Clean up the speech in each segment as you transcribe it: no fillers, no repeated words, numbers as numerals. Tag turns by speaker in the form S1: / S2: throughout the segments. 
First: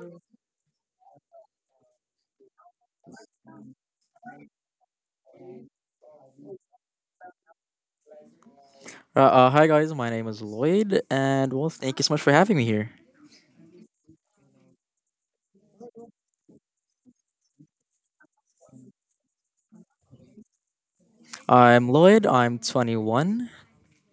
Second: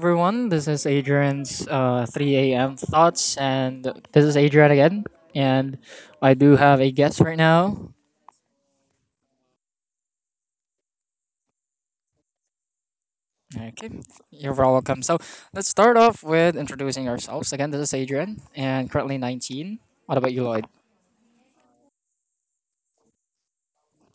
S1: everyone. This is Adrian's 3 a.m. thoughts, and this is Adrian again. And I do have a guest right now.
S2: Hi guys, my name is Lloyd, and well, thank you so much for having me here.
S1: Okay, you're welcome. So let's start off with introducing ourselves. Again, this is Adrian, and currently 19. What about you, Lloyd?
S2: I'm Lloyd. I'm 21.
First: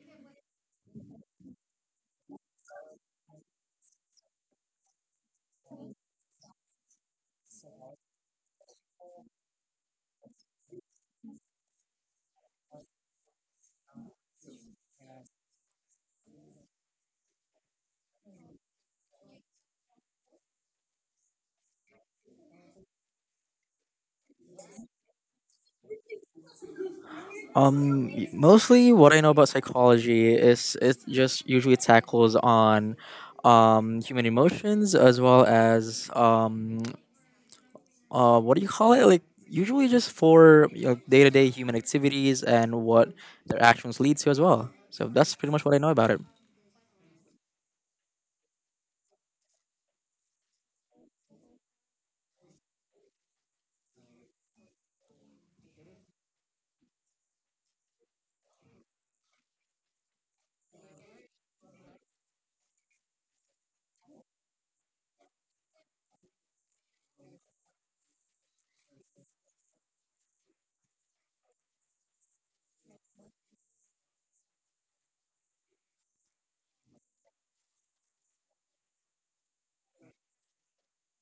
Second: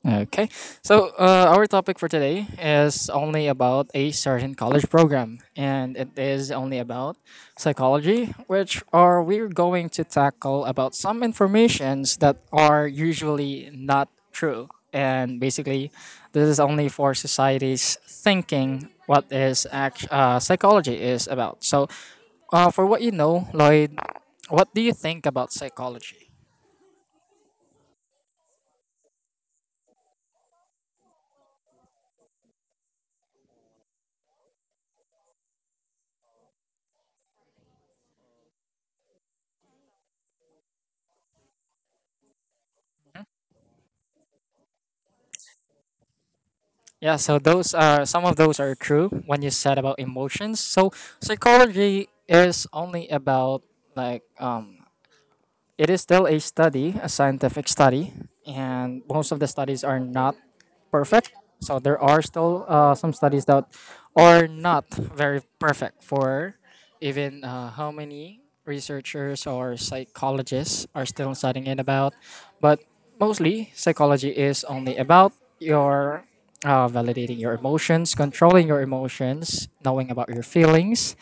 S1: Okay, so our topic for today is only about a certain college program, and it is only about psychology, which are we're going to tackle about some informations that are usually not true, and basically, this is only for society's thinking what is psychology is about. So, for what you know, Lloyd, what do you think about psychology?
S2: Mostly what I know about psychology is it just usually tackles on, human emotions, as well as what do you call it? Like usually just for day-to-day human activities and what their actions lead to as well. So that's pretty much what I know about it.
S1: Yeah, so those are some of those are true when you said about emotions. So psychology is only about like, it is still a study, a scientific study, and most of the studies are not perfect. So there are still some studies that are not very perfect for even how many researchers or psychologists are still studying it about. But mostly, psychology is only about your validating your emotions, controlling your emotions, knowing about your feelings,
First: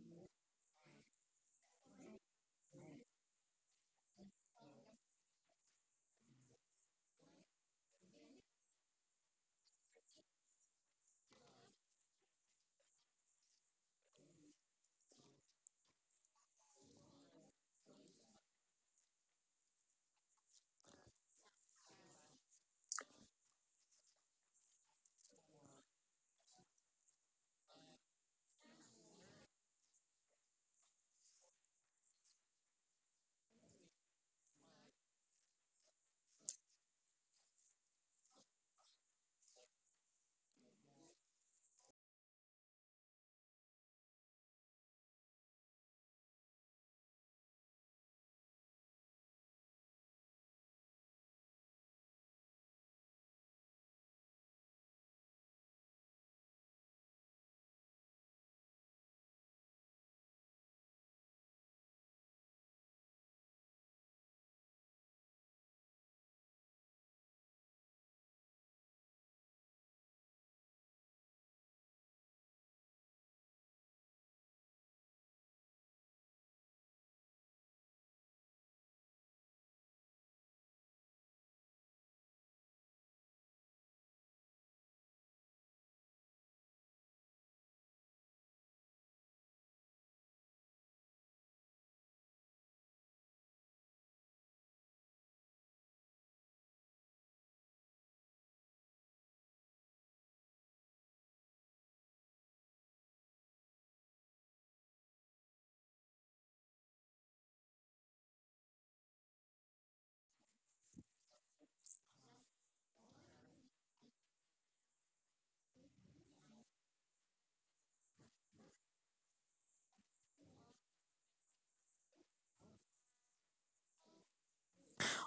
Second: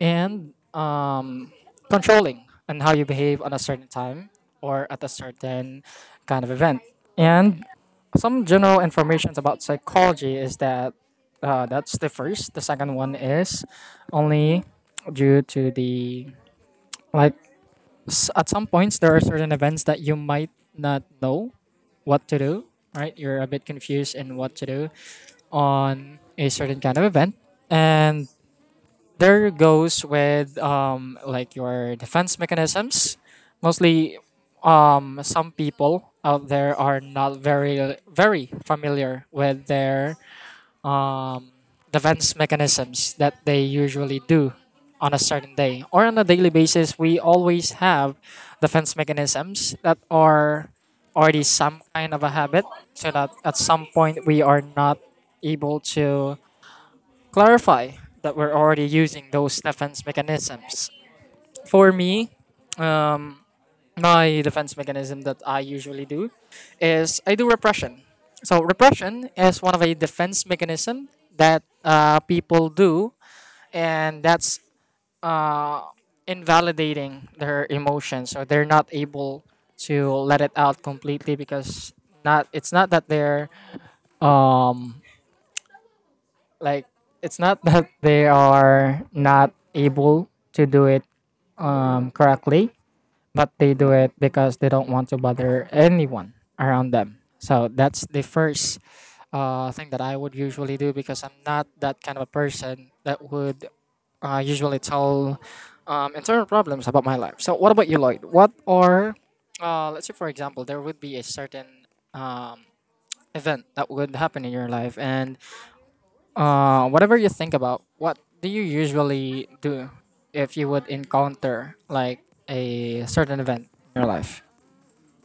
S1: and controlling on how you behave on a certain time or at a certain kind of event. And some general informations about psychology is that that's the first. The second one is only due to the like at some points there are certain events that you might not know what to do. Right, you're a bit confused in what to do on a certain kind of event, and there goes with like your defense mechanisms. Mostly, some people out there are not very familiar with their um, defense mechanisms that they usually do on a certain day or on a daily basis. We always have defense mechanisms that are already some kind of a habit, so that at some point we are not able to clarify that we're already using those defense mechanisms. For me, um, my defense mechanism that I usually do is I do repression. So repression is one of a defense mechanism that people do, and that's uh, invalidating their emotions. So they're not able to let it out completely because not it's not that they're um, like it's not that they are not able to do it correctly, but they do it because they don't want to bother anyone around them. So that's the first thing that I would usually do because I'm not that kind of a person that would usually tell internal problems about my life. So what about you, Lloyd? What are let's say for example, there would be a certain um, event that would happen in your life and whatever you think about, what do you usually do if you would encounter like a certain event in your life?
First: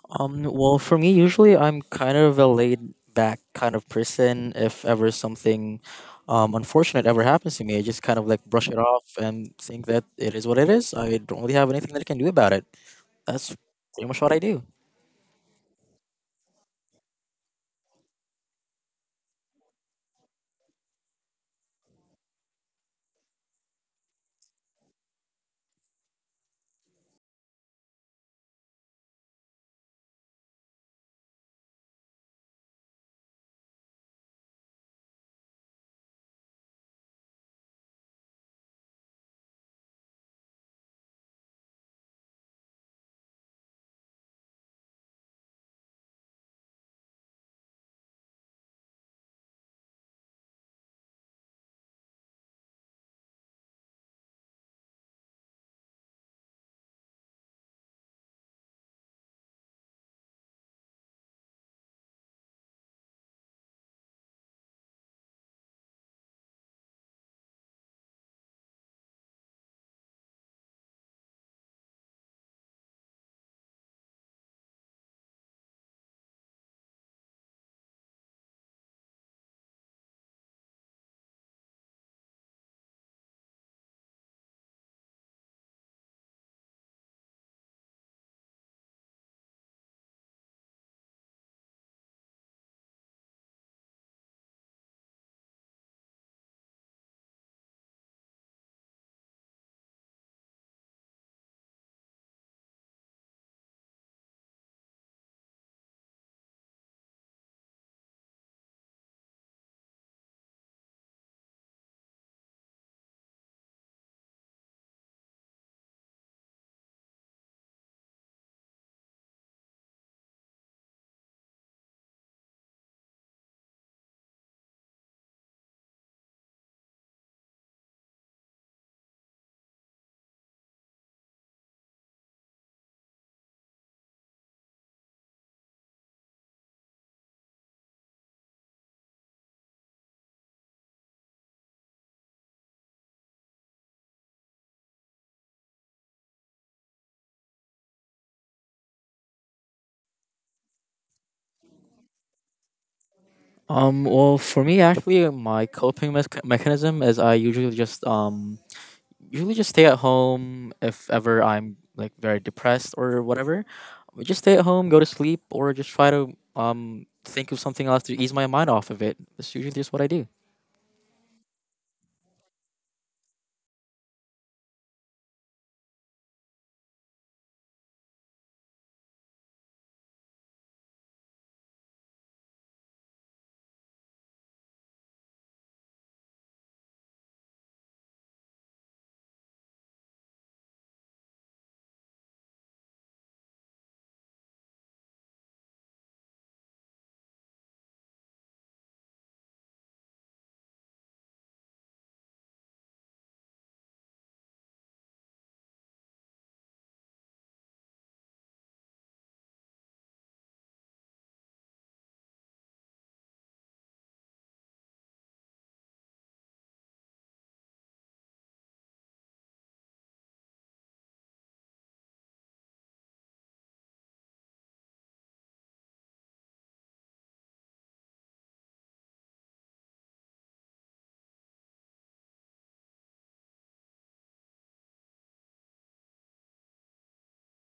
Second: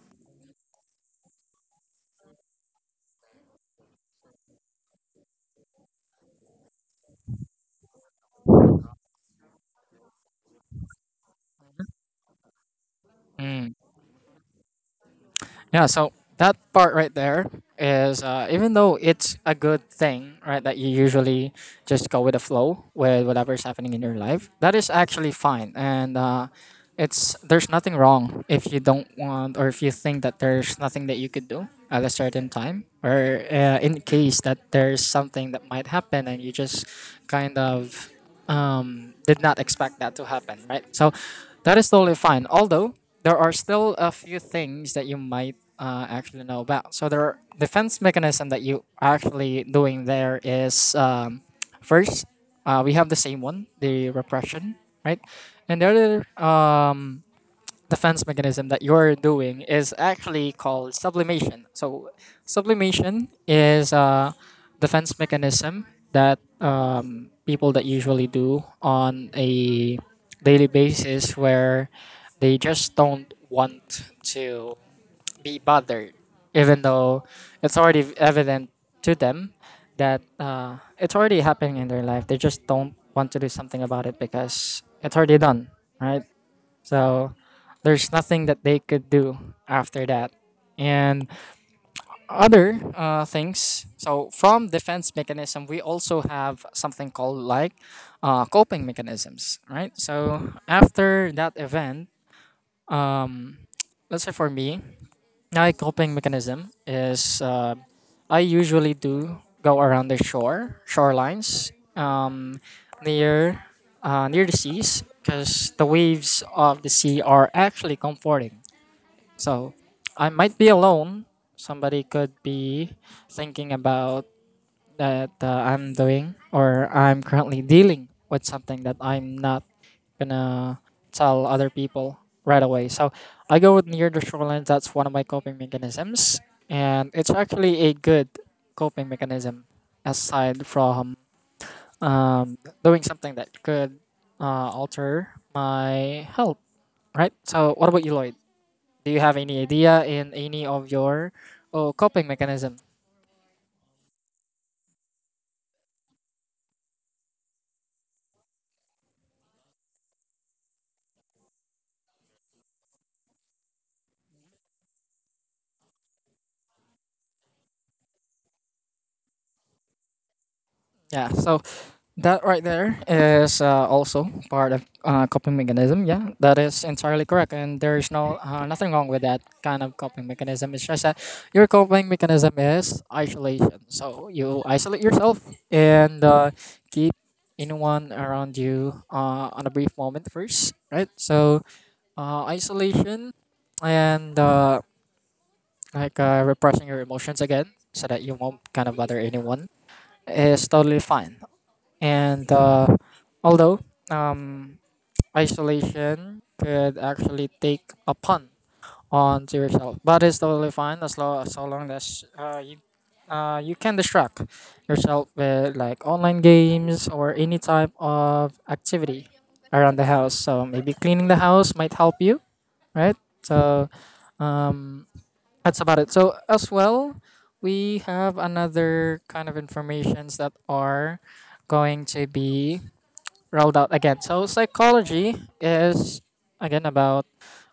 S2: Well, for me, usually I'm kind of a laid back kind of person. If ever something unfortunate ever happens to me, I just kind of like brush it off and think that it is what it is. I don't really have anything that I can do about it. That's
S1: Mm.
S2: pretty much what I do.
S1: Yeah, so that part right there is even though it's a good thing, right, that you usually just go with the flow with whatever's happening in your life, that is actually fine. And it's there's nothing wrong if you don't want or if you think that there's nothing that you could do at a certain time or in case that there's something that might happen and you just kind of did not expect that to happen, right? So that is totally fine, although there are still a few things that you might actually know about. So there are defense mechanism that you actually doing there is first, we have the same one, the repression, right? And the other um, defense mechanism that you're doing is actually called sublimation. So, sublimation is a defense mechanism that people that usually do on a daily basis where they just don't want to be bothered, even though it's already evident to them that it's already happening in their life. They just don't want to do something about it because it's already done, right? So there's nothing that they could do after that. And other things. So from defense mechanism, we also have something called like coping mechanisms, right? So after that event, um, let's say for me, my coping mechanism is I usually do go around the shore, shorelines, um, near near the seas, because the waves of the sea are actually comforting. So I might be alone. Somebody could be thinking about that I'm doing or I'm currently dealing with something that I'm not gonna tell other people right away. So I go with near the shoreline. That's one of my coping mechanisms, and it's actually a good coping mechanism aside from um, doing something that could alter my health. Right. So what about you, Lloyd? Do you have any idea in any of your oh, coping mechanism?
S2: Well, for me, actually, my coping mech mechanism is I usually just stay at home if ever I'm like very depressed or whatever. I just stay at home, go to sleep, or just try to think of something else to ease my mind off of it. That's usually just what I do.
S1: Yeah. So that right there is also part of coping mechanism. Yeah, that is entirely correct, and there is no nothing wrong with that kind of coping mechanism. It's just that your coping mechanism is isolation. So you isolate yourself and keep anyone around you on a brief moment first, right? So isolation and like repressing your emotions again, so that you won't kind of bother anyone, is totally fine and although um, isolation could actually take a pun onto yourself, but it's totally fine as long as so long as you you can distract yourself with like online games or any type of activity around the house. So maybe cleaning the house might help you, right? So um, that's about it. So as well, we have another kind of informations that are going to be rolled out again. So psychology is again about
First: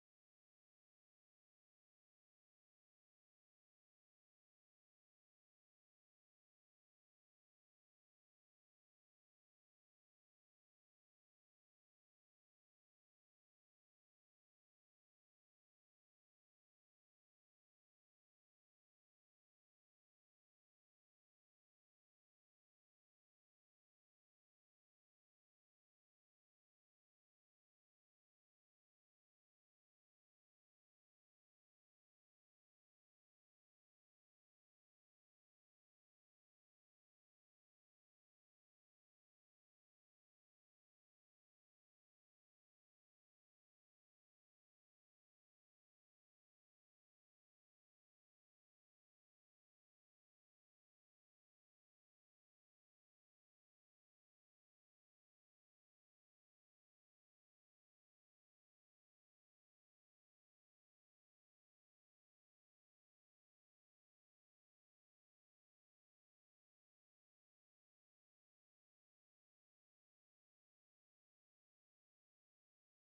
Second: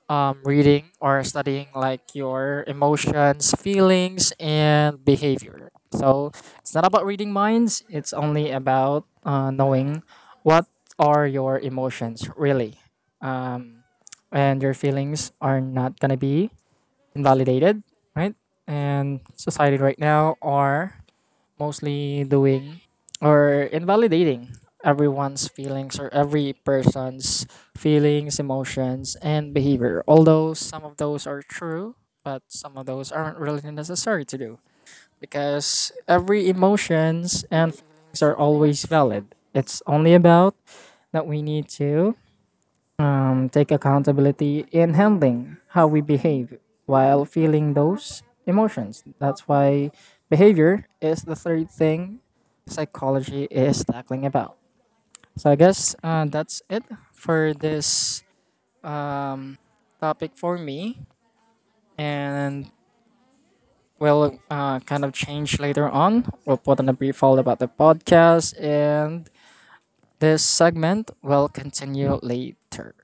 S1: reading or studying like your emotions, feelings, and behavior. So it's not about reading minds. It's only about knowing what are your emotions really, um, and your feelings are not gonna be invalidated, right? And society right now are mostly doing or invalidating everyone's feelings or every person's feelings, emotions, and behavior. Although some of those are true, but some of those aren't really necessary to do because every emotions and feelings are always valid. It's only about that we need to take accountability in handling how we behave while feeling those emotions. That's why behavior is the third thing psychology is tackling about. So I guess that's it for this um, topic for me, and we'll kind of change later on. We'll put on a brief hold about the podcast, and this segment will continue later.